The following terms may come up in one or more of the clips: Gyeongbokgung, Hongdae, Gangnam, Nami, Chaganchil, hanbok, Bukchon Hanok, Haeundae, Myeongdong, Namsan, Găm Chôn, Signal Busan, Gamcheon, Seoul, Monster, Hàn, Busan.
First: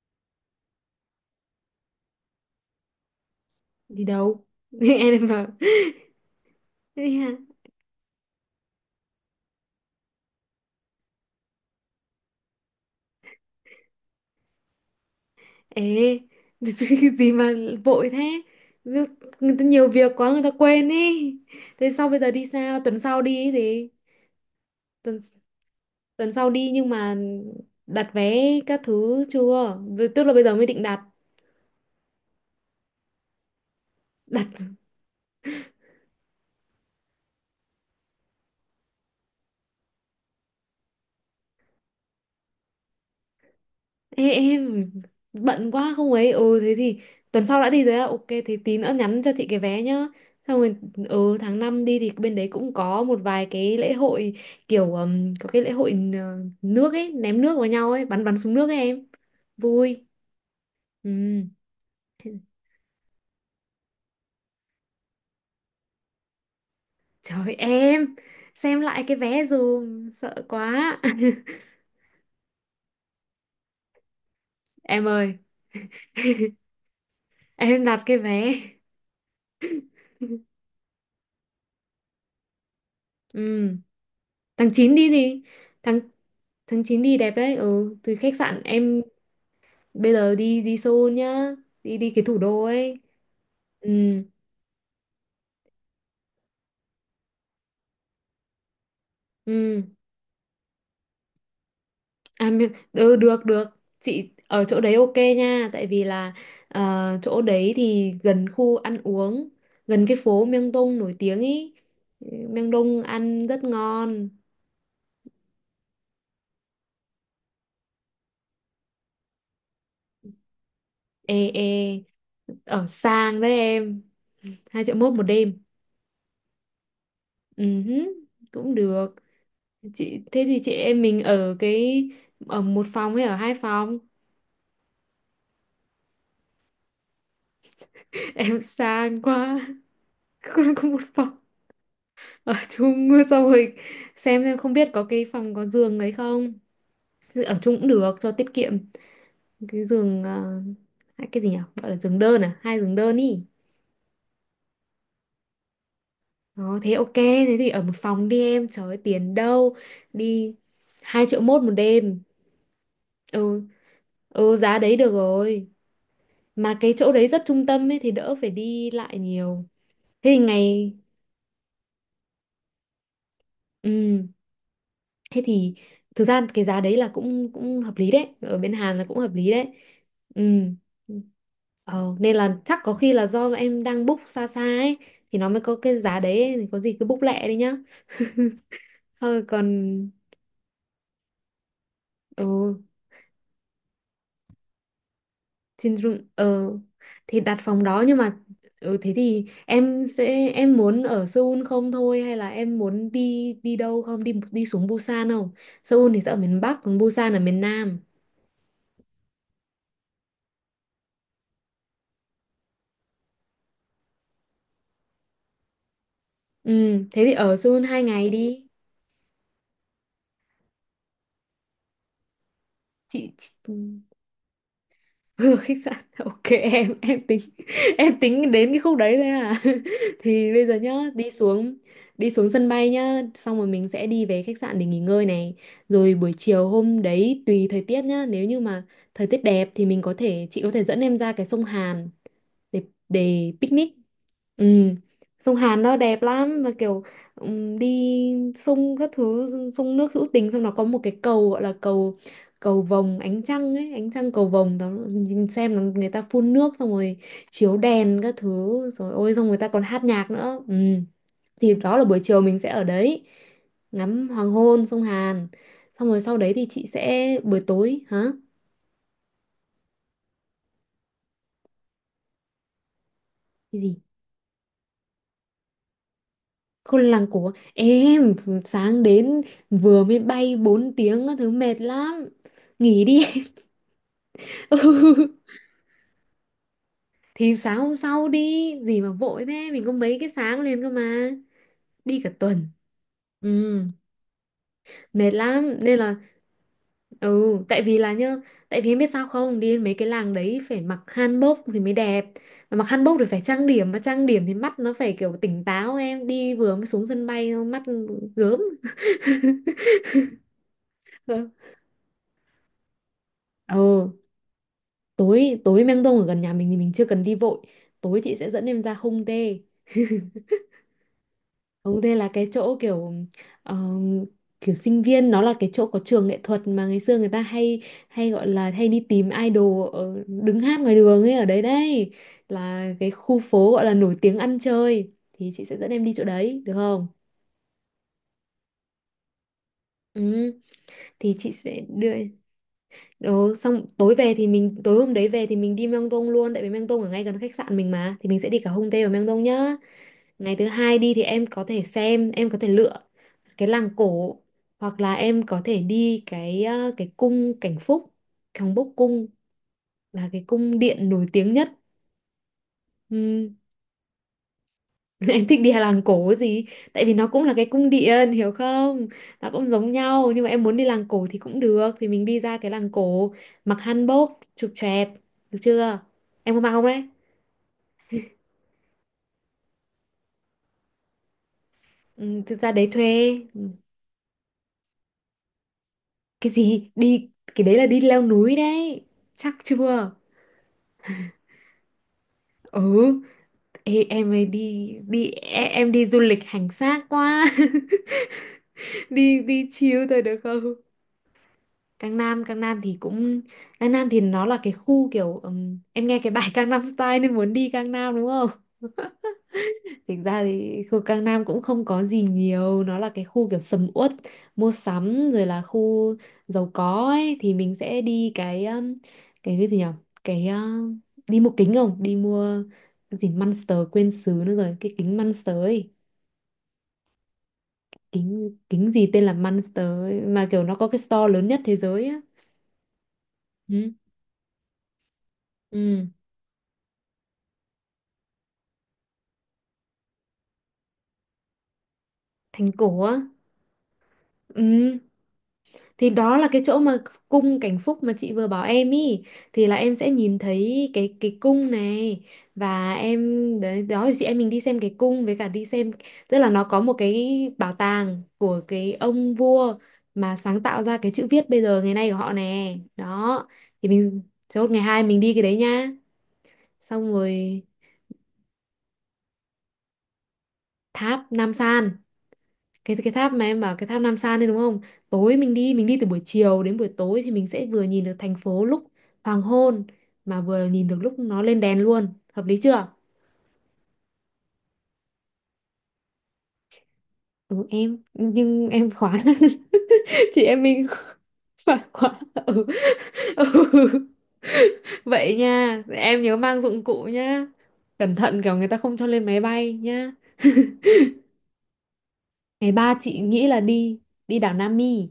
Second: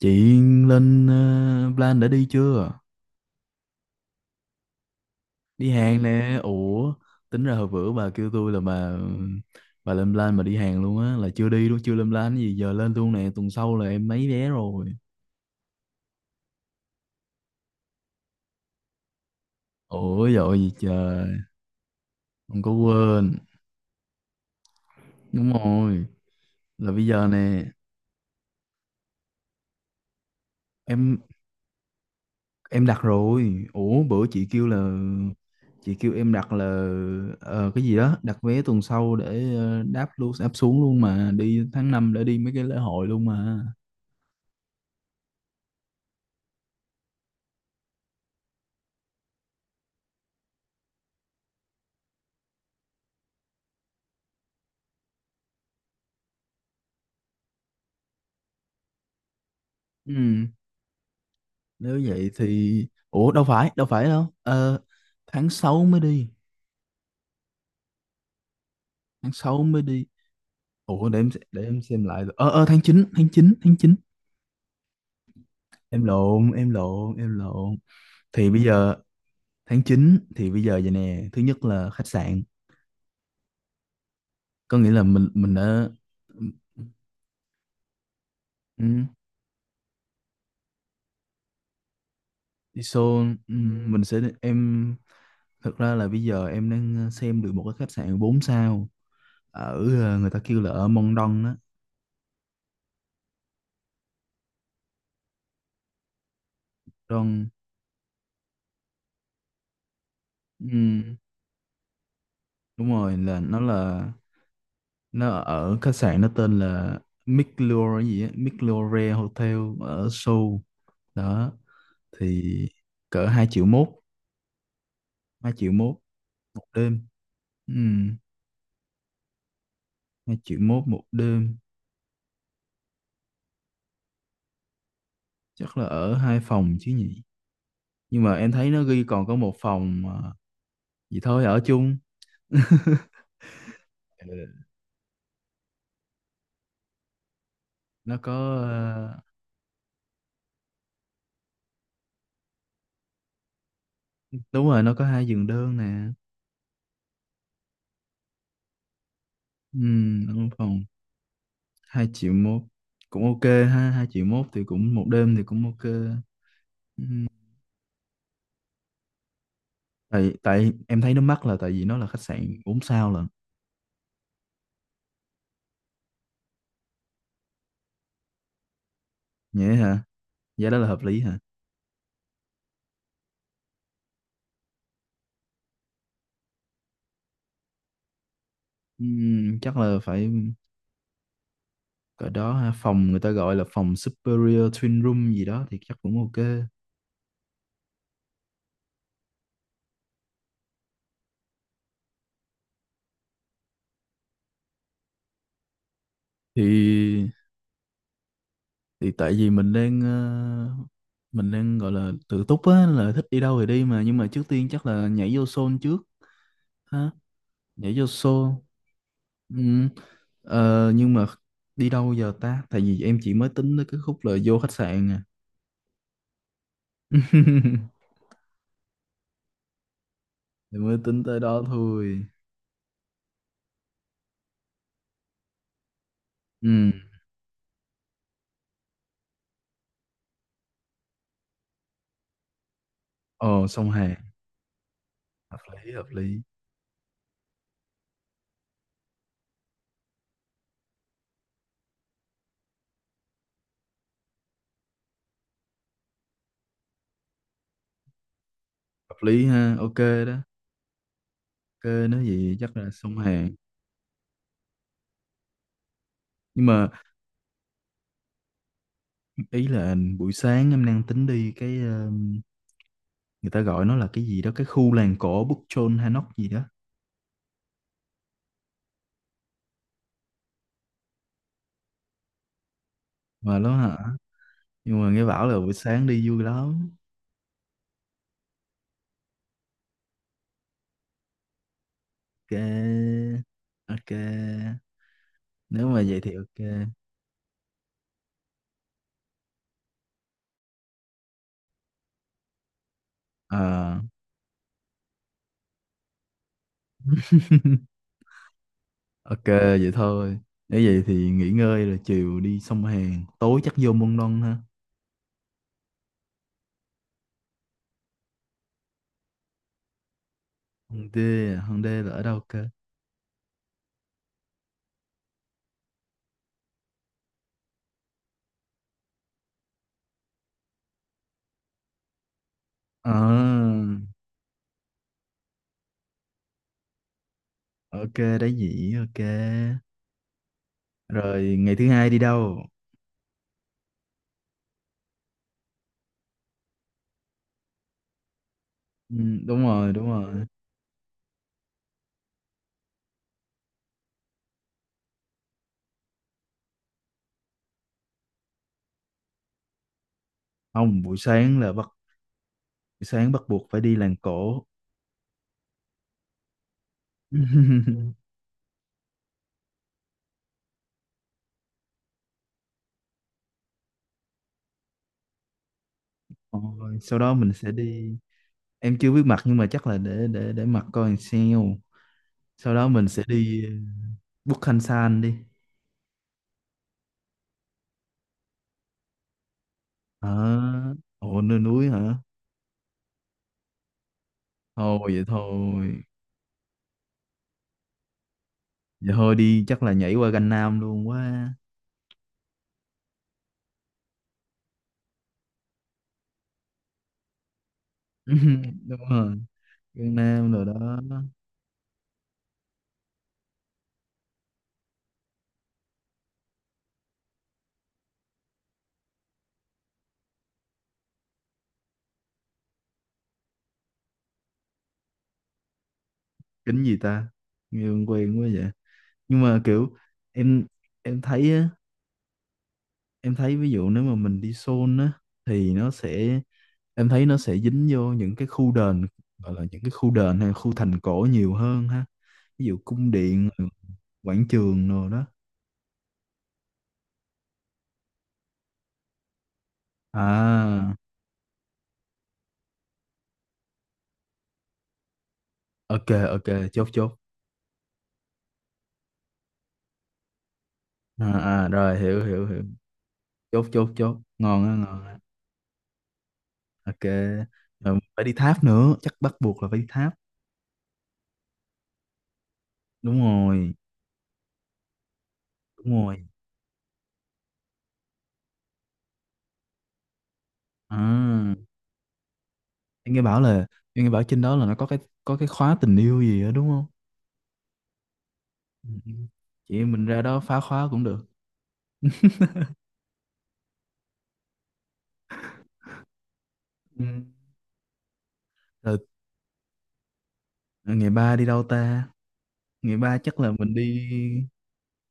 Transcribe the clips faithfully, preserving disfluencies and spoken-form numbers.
Chị lên uh, plan đã đi chưa? Đi đâu em bảo? Đi hàng. Ừ, nè. Ủa, Ê, hả? tính ra hồi bữa bà kêu tôi là bà bà lên plan mà đi hàng luôn á, là chưa đi luôn, chưa lên plan cái gì, giờ lên luôn nè, tuần sau là em lấy vé rồi. Ê, gì mà vội thế? Người ta nhiều việc Ủa quá người ta dội gì quên trời, ý. Thế sau bây giờ đi không có sao, tuần sau đi quên. ý gì? tuần Đúng rồi, tuần sau đi nhưng là bây mà giờ nè, đặt vé các thứ chưa? Vì- tức là bây giờ mới định đặt. em em đặt rồi. Ủa bữa chị đặt kêu là chị kêu em đặt là ờ, cái gì đó, đặt vé tuần sau để ờ, đáp luôn, đáp xuống luôn mà đi tháng năm để đi mấy cái lễ hội luôn mà. Ê, em bận quá không ấy, ừ thế thì tuần sau đã đi rồi á, ok, thế tí nữa nhắn cho chị cái vé nhá, xong rồi. Ừ, tháng năm đi thì bên đấy cũng có một vài cái lễ hội, kiểu ừm, có cái lễ hội, ờ, nước ấy, ném nước vào nhau ấy, bắn bắn súng nước ấy em, vui. Ừ. Ừ. Nếu vậy thì Ủa đâu phải đâu phải đâu Ờ, tháng sáu mới đi, Trời em, xem lại cái tháng vé sáu mới đi dùm, sợ quá. Ủa để em se- để em xem lại. Ờ ờ tháng chín tháng chín tháng chín Em ơi, em lộn em lộn em lộn em đặt cái Thì vé. bây giờ tháng chín, thì bây giờ vậy nè, thứ nhất là khách sạn, Ừ. tháng có nghĩa chín là đi mình gì? mình đã Tháng tháng chín đi đẹp đấy, ừ, từ khách sạn em ừ, bây giờ đi đi Seoul nhá, đi đi cái thủ đô đi ấy. show. Ừ, Ừ, mình sẽ em thực ra là bây giờ em đang xem được một cái khách sạn bốn sao ở, ừ. ờ, người ta kêu là ở Mont Don á. à mi- ừ, được được, chị ở chỗ đấy, ok nha, tại vì là, ờ, chỗ Don, đấy thì gần khu ăn uống, gần cái phố Myeongdong nổi ừ, tiếng ý. đúng Myeongdong rồi, là ăn nó rất là ngon. nó ở khách sạn, nó tên là Miclure gì á, Miclure Hotel ở Seoul Ê, đó. ê, Thì ở cỡ sang hai đấy triệu mốt, em, hai triệu mốt một hai đêm triệu mốt một đêm. Ừ, Ừ hứ, cũng được. Chị, hai thế triệu thì chị mốt em một mình ở đêm. cái, ở một phòng hay ở hai phòng? Chắc là ở hai phòng chứ nhỉ, nhưng mà em Em thấy nó ghi sang còn có một quá, phòng à, không có một gì phòng. thôi ở chung. Ở chung, xong rồi xem xem Ừ, không biết có cái phòng có giường đấy không. Ở chung cũng được nó cho tiết có, kiệm, ờ, cái giường, ờ, cái gì nhỉ, gọi là giường đơn à, hai giường đơn ý. đúng rồi nó có hai giường đơn nè. Đó, thế ok, thế thì ở một phòng đi em, trời ơi, tiền đâu Ừ, ở đi. phòng hai triệu mốt một hai đêm triệu mốt cũng ok Ừ, ha, hai triệu mốt ừ, thì giá cũng đấy một được đêm thì cũng rồi, ok. mà cái chỗ đấy rất trung tâm ấy thì đỡ phải đi lại nhiều. Thế tại thì tại ngày, em thấy nó mắc là tại vì nó là khách sạn bốn sao lận. ừ. Thế thì thực ra cái giá đấy là cũng cũng hợp lý đấy, ở bên Hàn là cũng hợp lý đấy. Nhé hả, Ừ. giá đó là hợp lý hả? Ờ, nên là chắc có khi là do em đang book xa xa ấy thì nó mới có cái giá đấy ấy, thì có gì cứ book lẹ đi nhá. Thôi Ừm, chắc là còn, phải cỡ đó ha. ừ, Phòng người ta gọi là phòng Superior Twin Room gì đó thì trên chắc room, cũng ok. ờ thì đặt phòng đó. Nhưng mà ừ, thế thì em sẽ, em muốn ở Seoul không thôi hay là em muốn đi, đi đâu không, đi đi xuống Busan không? Seoul thì sẽ ở miền Bắc, còn thì Busan ở miền Nam. thì tại vì mình đang ờ, mình đang gọi là tự túc á, là thích đi đâu thì đi, mà nhưng mà trước tiên chắc là nhảy vô Seoul trước Ừ, ha, thế thì ở Seoul nhảy hai vô ngày Seoul. đi. Ừm, ờ, nhưng mà đi đâu giờ ta, tại vì em chị, chỉ mới chị... tính tới cái khúc là vô khách sạn à. Ừ, khách sạn, ok, em em tính, em tính đến cái khúc đấy thôi à? Thì bây giờ Thì mới nhá, tính đi tới đó xuống, thôi. đi xuống sân bay nhá, xong rồi mình sẽ đi về khách sạn để nghỉ ngơi này, rồi buổi chiều Ừ. hôm đấy tùy thời tiết nhá, nếu như mà thời tiết đẹp thì mình có thể, chị có thể dẫn em ra cái sông Hàn để để Ồ, sông picnic. Hàn. Ừ. Sông hợp Hàn lý nó hợp đẹp lý lắm, mà kiểu ừm, đi sông các thứ, sông nước hữu tình, xong nó có một cái cầu gọi là cầu cầu vồng ánh trăng ấy, ánh trăng cầu vồng đó, nhìn xem nó người ta phun nước, xong rồi chiếu đèn các thứ rồi hợp ôi, lý xong người ta ha, còn ok hát nhạc đó. nữa. Ừ. Thì đó là Ok, buổi nói chiều gì mình sẽ chắc ở là sông đấy, Hàn. ngắm hoàng hôn sông Hàn, xong rồi sau đấy thì Nhưng chị mà sẽ, buổi tối hả. ý là buổi sáng em đang tính đi cái ờ, người ta Cái gọi gì? nó là cái gì đó, cái khu làng cổ Bukchon Hanok gì đó Khôn làng của em sáng đến, vừa mới bay bốn tiếng á, thứ mệt lắm, nghỉ đi em. mà đó hả. Nhưng mà nghe Ừ. bảo là buổi sáng đi vui lắm. Thì sáng hôm sau đi, gì mà vội thế, mình có mấy cái sáng liền cơ mà, đi cả Ok, tuần. Ừ. ok, Mệt lắm nếu nên mà là, vậy thì ok. ừ tại vì là nhá, tại vì em biết sao không, đi đến mấy cái làng đấy phải mặc hanbok thì mới đẹp, mà mặc hanbok thì phải trang điểm, mà À, trang điểm thì mắt nó phải kiểu tỉnh táo, em đi vừa mới xuống sân bay mắt gớm. ok vậy thôi, nếu vậy thì nghỉ ngơi rồi chiều đi sông Hàn, tối chắc vô Ừ, Môn Đông ha. tối, tối Meng Dong ở gần nhà mình thì mình chưa cần đi vội, tối chị sẽ dẫn em ra Hung Dae. Hòn Đê, à? Hòn Hung Đê là Dae ở là đâu cái cơ? chỗ kiểu ờm, kiểu sinh viên, nó là cái chỗ có trường nghệ thuật mà ngày xưa người ta hay, hay gọi là hay đi tìm idol ở, đứng hát ngoài đường ấy, ở đấy đây là cái khu phố À, gọi là nổi tiếng ăn chơi, thì chị sẽ dẫn em đi chỗ đấy được không? ok, Đá Nhĩ, ok. Ừ, thì chị Rồi ngày sẽ thứ hai đưa đi đâu? đồ, xong tối về thì mình, tối hôm đấy về thì mình đi Myeongdong luôn, tại vì Myeongdong ở ngay gần khách sạn mình mà, thì mình sẽ đi cả Hongdae và Ừ, Myeongdong đúng nhá. rồi, đúng rồi. Ngày thứ hai đi thì em có thể xem, em có thể lựa cái làng cổ, hoặc là em có thể đi cái, ờ, cái cung Cảnh Phúc, 경복 Bốc cung là cái cung Không, điện buổi nổi tiếng sáng nhất. là bắt buổi sáng bắt Ừm, buộc phải đi làng cổ. em thích đi làng cổ gì? Tại vì nó cũng là cái cung điện, hiểu không? Nó cũng giống nhau nhưng mà em muốn đi làng cổ thì cũng được, thì mình đi ra cái làng cổ mặc hanbok, chụp choẹt, được chưa? Em có mặc không Rồi, đấy? sau đó mình sẽ đi. Em chưa biết mặt nhưng mà chắc là để để để mặt coi làm sao. Ừ, thực ra Sau đó đấy mình sẽ thuê. Ừ, đi Bút Khanh San đi. cái gì, đi cái đấy là đi leo núi đấy, chắc chưa. Hả? Ồ, nơi núi hả? Ừ, ê, em ấy đi Thôi vậy đi, e- em thôi. đi du lịch hành xác quá. Vậy thôi Đi đi đi chắc là chill nhảy thôi qua được Gành không? Nam luôn quá. Cang Nam, Cang Nam thì cũng, Cang Nam thì nó là cái khu kiểu ừm, em nghe cái bài Cang Nam Style nên muốn đi Cang Nam đúng không? Đúng rồi, Thực ra Gangnam Nam rồi thì khu đó. Cang Nam cũng không có gì nhiều, nó là cái khu kiểu sầm uất, mua sắm, rồi là khu giàu có ấy, thì mình sẽ đi cái ừm, cái cái gì nhỉ? Cái ờ, đi mua kính không? Đi mua cái gì Monster quên xứ nữa rồi, cái kính Monster ấy, Kính gì ta, nghe quen quen quá kính vậy. kính gì tên là Nhưng mà Monster kiểu ấy, mà kiểu em nó có cái em store lớn thấy nhất á, thế giới á. em thấy ví dụ Ừ, nếu mà mình đi Seoul á thì nó ừ, sẽ, em thấy nó sẽ dính vô những cái khu đền, gọi là những cái khu đền hay khu thành cổ nhiều hơn ha, ví thành dụ cổ cung á. điện, quảng trường Ừ, rồi đó. thì đó là cái chỗ mà cung Cảnh Phúc mà chị vừa bảo em ý, thì là em sẽ nhìn thấy À, cái cái cung này và em, đấy đó, thì chị em mình đi xem cái cung với cả đi xem, ok, tức là ok, nó có chốt một chốt cái bảo tàng của cái ông vua mà sáng tạo ra cái chữ À, viết bây à giờ ngày rồi nay của hiểu họ hiểu hiểu nè, đó. chốt Thì chốt chốt mình ngon chốt á, ngày hai ngon á. mình đi cái đấy nhá, Ok, xong rồi. rồi phải đi tháp nữa, chắc bắt buộc là phải đi tháp. Tháp Nam San, cái cái Đúng tháp mà em rồi, bảo, cái tháp Nam San đấy đúng không? Tối mình đi, mình đi đúng từ buổi rồi. chiều đến buổi tối thì mình sẽ vừa nhìn được thành phố lúc hoàng hôn, mà vừa nhìn được lúc nó lên À đèn luôn. Hợp lý chưa? em nghe bảo là Em nghe bảo trên đó là nó có cái có cái khóa tình yêu gì đó đúng không? Ừ, em nhưng em Ừ, khóa. chị em mình ra đó Chị phá em mình khóa cũng được. phải khóa. Ừ, ừ, vậy nha, em nhớ mang dụng cụ Ừ, nhá, cẩn thận kiểu người ta không rồi. cho lên máy bay nhá. À, ngày ba đi đâu ta? Ngày ba Ngày ba chị chắc nghĩ là là mình đi, đi. đi đảo Nam Mi,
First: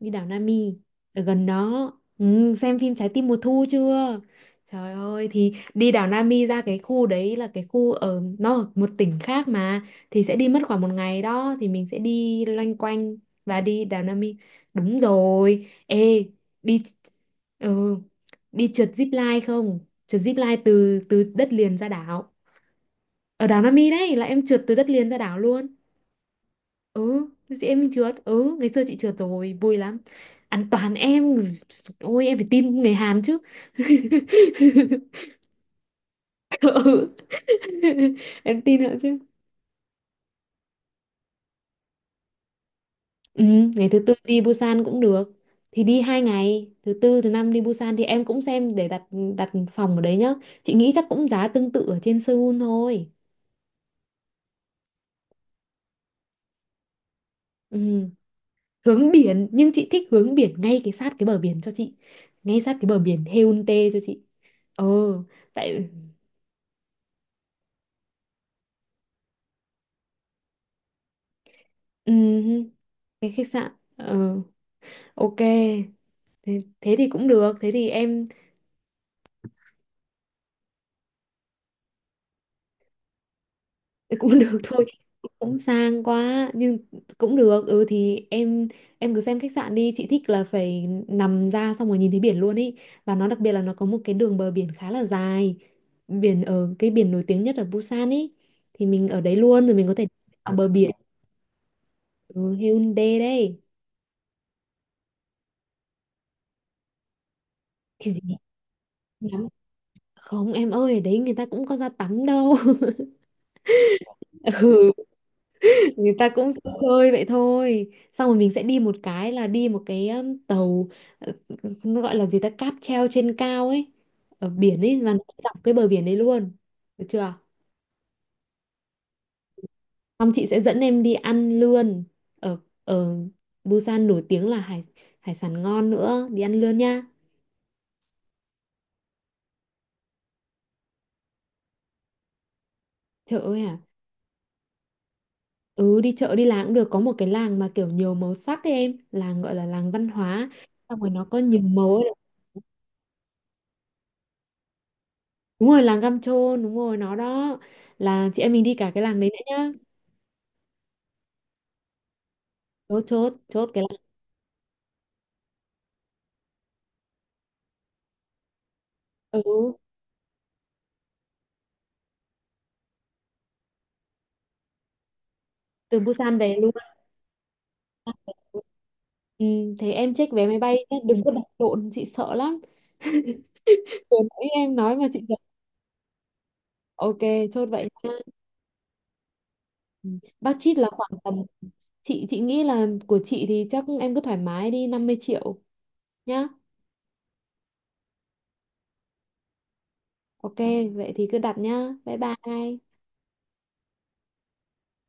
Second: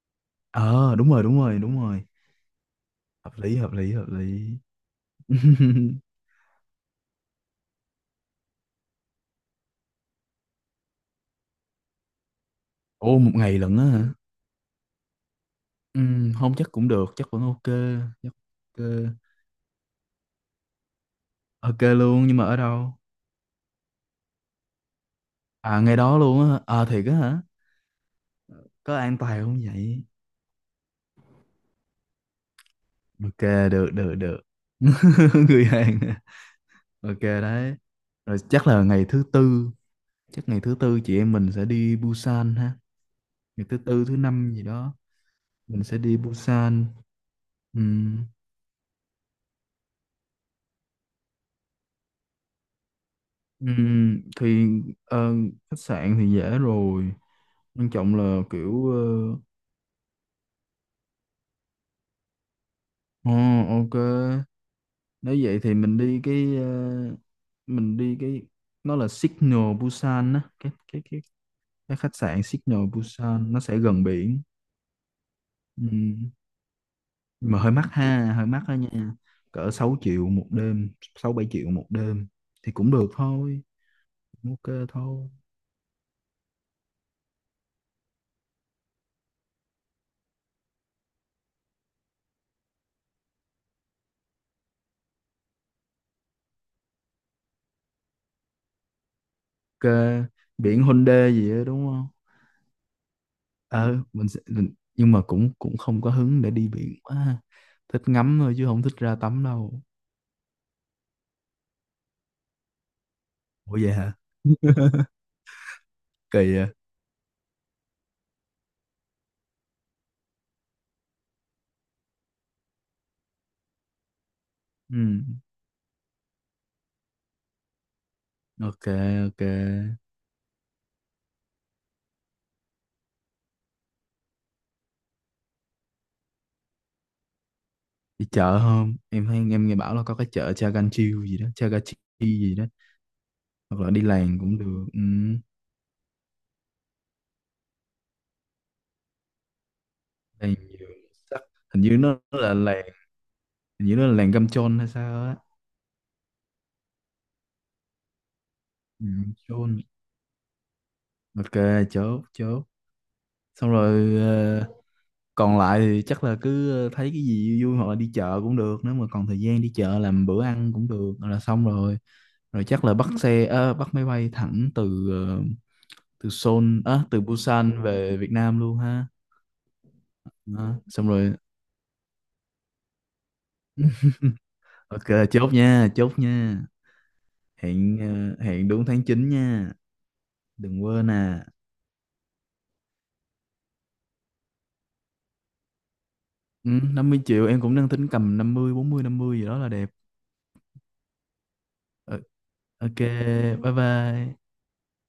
đi đảo Nami Ờ, đúng ở rồi, đúng gần rồi, đúng đó. rồi. Ừ, xem phim Trái tim Hợp mùa lý, thu hợp lý, hợp chưa, lý. trời ơi, thì đi đảo Nami, ra cái khu đấy là cái khu ở, nó ở một tỉnh khác mà, thì sẽ đi mất khoảng một ngày đó, thì mình sẽ đi loanh quanh Ô, một ngày và lận đi á đảo hả? Nami, đúng rồi. Ừ, Ê, không chắc đi, cũng được, chắc vẫn ok, ừ, chắc đi ok. trượt zip line không, trượt zip line từ từ đất liền Ok ra luôn đảo, nhưng mà ở đâu? ở đảo Nami đấy, là em trượt từ đất liền ra đảo luôn. À, ngày đó luôn á hả? À thiệt á Ừ, hả? chị em mình trượt, ừ ngày xưa chị Có trượt an toàn rồi không vui lắm. vậy? Ăn toàn em, ôi em phải tin người Hàn chứ. Ok, được, được, được. Người Hàn à? Ừ, Ok đấy. Rồi em chắc là tin họ ngày chứ. thứ tư, chắc ngày thứ tư chị em mình sẽ đi Busan ha, Ừ, ngày thứ ngày thứ tư tư thứ đi năm gì Busan đó cũng được, mình thì sẽ đi đi hai ngày Busan. thứ tư thứ năm đi Busan thì Ừm, em cũng xem để đặt, đặt phòng ở đấy nhá, chị nghĩ chắc cũng giá tương tự ở trên Seoul thôi. ừm, thì ờ, khách sạn thì dễ rồi, quan Ừ, trọng là kiểu ờ, hướng biển, nhưng chị thích hướng biển ngay cái sát cái bờ biển cho chị, ngay sát cái bờ biển ờ, Haeundae ok. cho chị. Ờ, Nếu vậy thì tại, mình đi cái ờ, mình đi cái nó là Signal Busan á, cái cái cái cái ừ, khách sạn Signal cái khách Busan nó sạn sẽ gần ờ biển. ok. Ừ. Thế, thế thì cũng Nhưng được, mà thế hơi thì mắc em, ha, hơi mắc đó nha. Cỡ sáu triệu một đêm, sáu bảy triệu một đêm thì cũng được thôi, cũng cũng được thôi, ok thôi. cũng sang quá nhưng cũng được. Ừ thì em em cứ xem khách sạn đi, chị thích là phải nằm ra xong rồi nhìn thấy biển luôn ý, và nó đặc biệt là nó có một cái đường bờ biển khá là dài, biển ở, cái biển nổi tiếng nhất ở Busan ý, thì mình ở đấy luôn rồi Ok, mình có thể ở bờ biển biển. Hyundai gì đó đúng không? Ừ, Hyundai đây. Ờ, mình sẽ, mình nhưng mà cũng cũng không có hứng để đi biển quá ha. Thích Thì gì ngắm thôi chứ không thích ra tắm lắm, đâu. không em ơi, ở đấy người ta cũng có ra tắm đâu. Ủa vậy hả? Ừ, người ta cũng Kỳ vậy. chơi chơi vậy thôi, xong rồi mình sẽ đi một cái là đi một cái um, tàu, ờ, nó gọi là gì ta, cáp treo trên cao ấy, ở biển ấy và nó Ừ. dọc cái bờ biển đấy luôn. Được chưa? Ok, ok. Xong chị sẽ dẫn em đi ăn lươn, ở, ở Busan nổi tiếng là hải hải sản ngon nữa, đi ăn lươn nha. Đi chợ không? Em thấy em nghe bảo là có cái chợ Chaganchil gì đó, Chagachi gì đó, Chợ ấy à? hoặc là đi làng cũng được. Ừ. Ừ, đi chợ đi làng cũng được, có một cái làng mà kiểu nhiều màu sắc ấy em, làng gọi là làng văn hóa, Làng nhiều xong rồi nó có sắc, nhiều hình màu như ấy. nó là làng, hình như nó là làng Găm Chôn hay sao á. Đúng rồi, làng Găm Trôn, đúng rồi, nó đó. Là chị em mình đi cả cái Ừ, làng đấy nữa nhá. Chôn, ok, chốt chốt. Chốt, chốt, chốt Xong cái làng. rồi ờ, còn lại thì chắc là cứ ờ, thấy cái gì vui vui hoặc là đi chợ cũng được, nếu mà còn thời gian đi Ừ, chợ làm bữa ăn cũng được là xong rồi. Rồi chắc là bắt xe ờ, bắt máy bay thẳng từ ờ, từ từ Busan về luôn. Seoul á từ Busan về Việt Nam luôn ha. Ừ, thế em check vé máy Đó, bay nhé, xong đừng có rồi, đặt lộn, chị sợ lắm. Vừa nãy em nói mà ok, chị sợ. chốt nha, chốt nha. Ok, chốt vậy Hẹn, nha. ờ, hẹn đúng tháng chín nha, Ừ. Budget đừng là khoảng quên tầm, à. chị chị nghĩ là của chị thì chắc em cứ thoải mái đi năm mươi triệu nhá. Ừ, năm mươi triệu em cũng đang tính cầm năm mươi, bốn mươi, năm mươi gì đó là đẹp. Ok, vậy thì cứ đặt nhá. Bye Ừ, bye. ok, bye bye.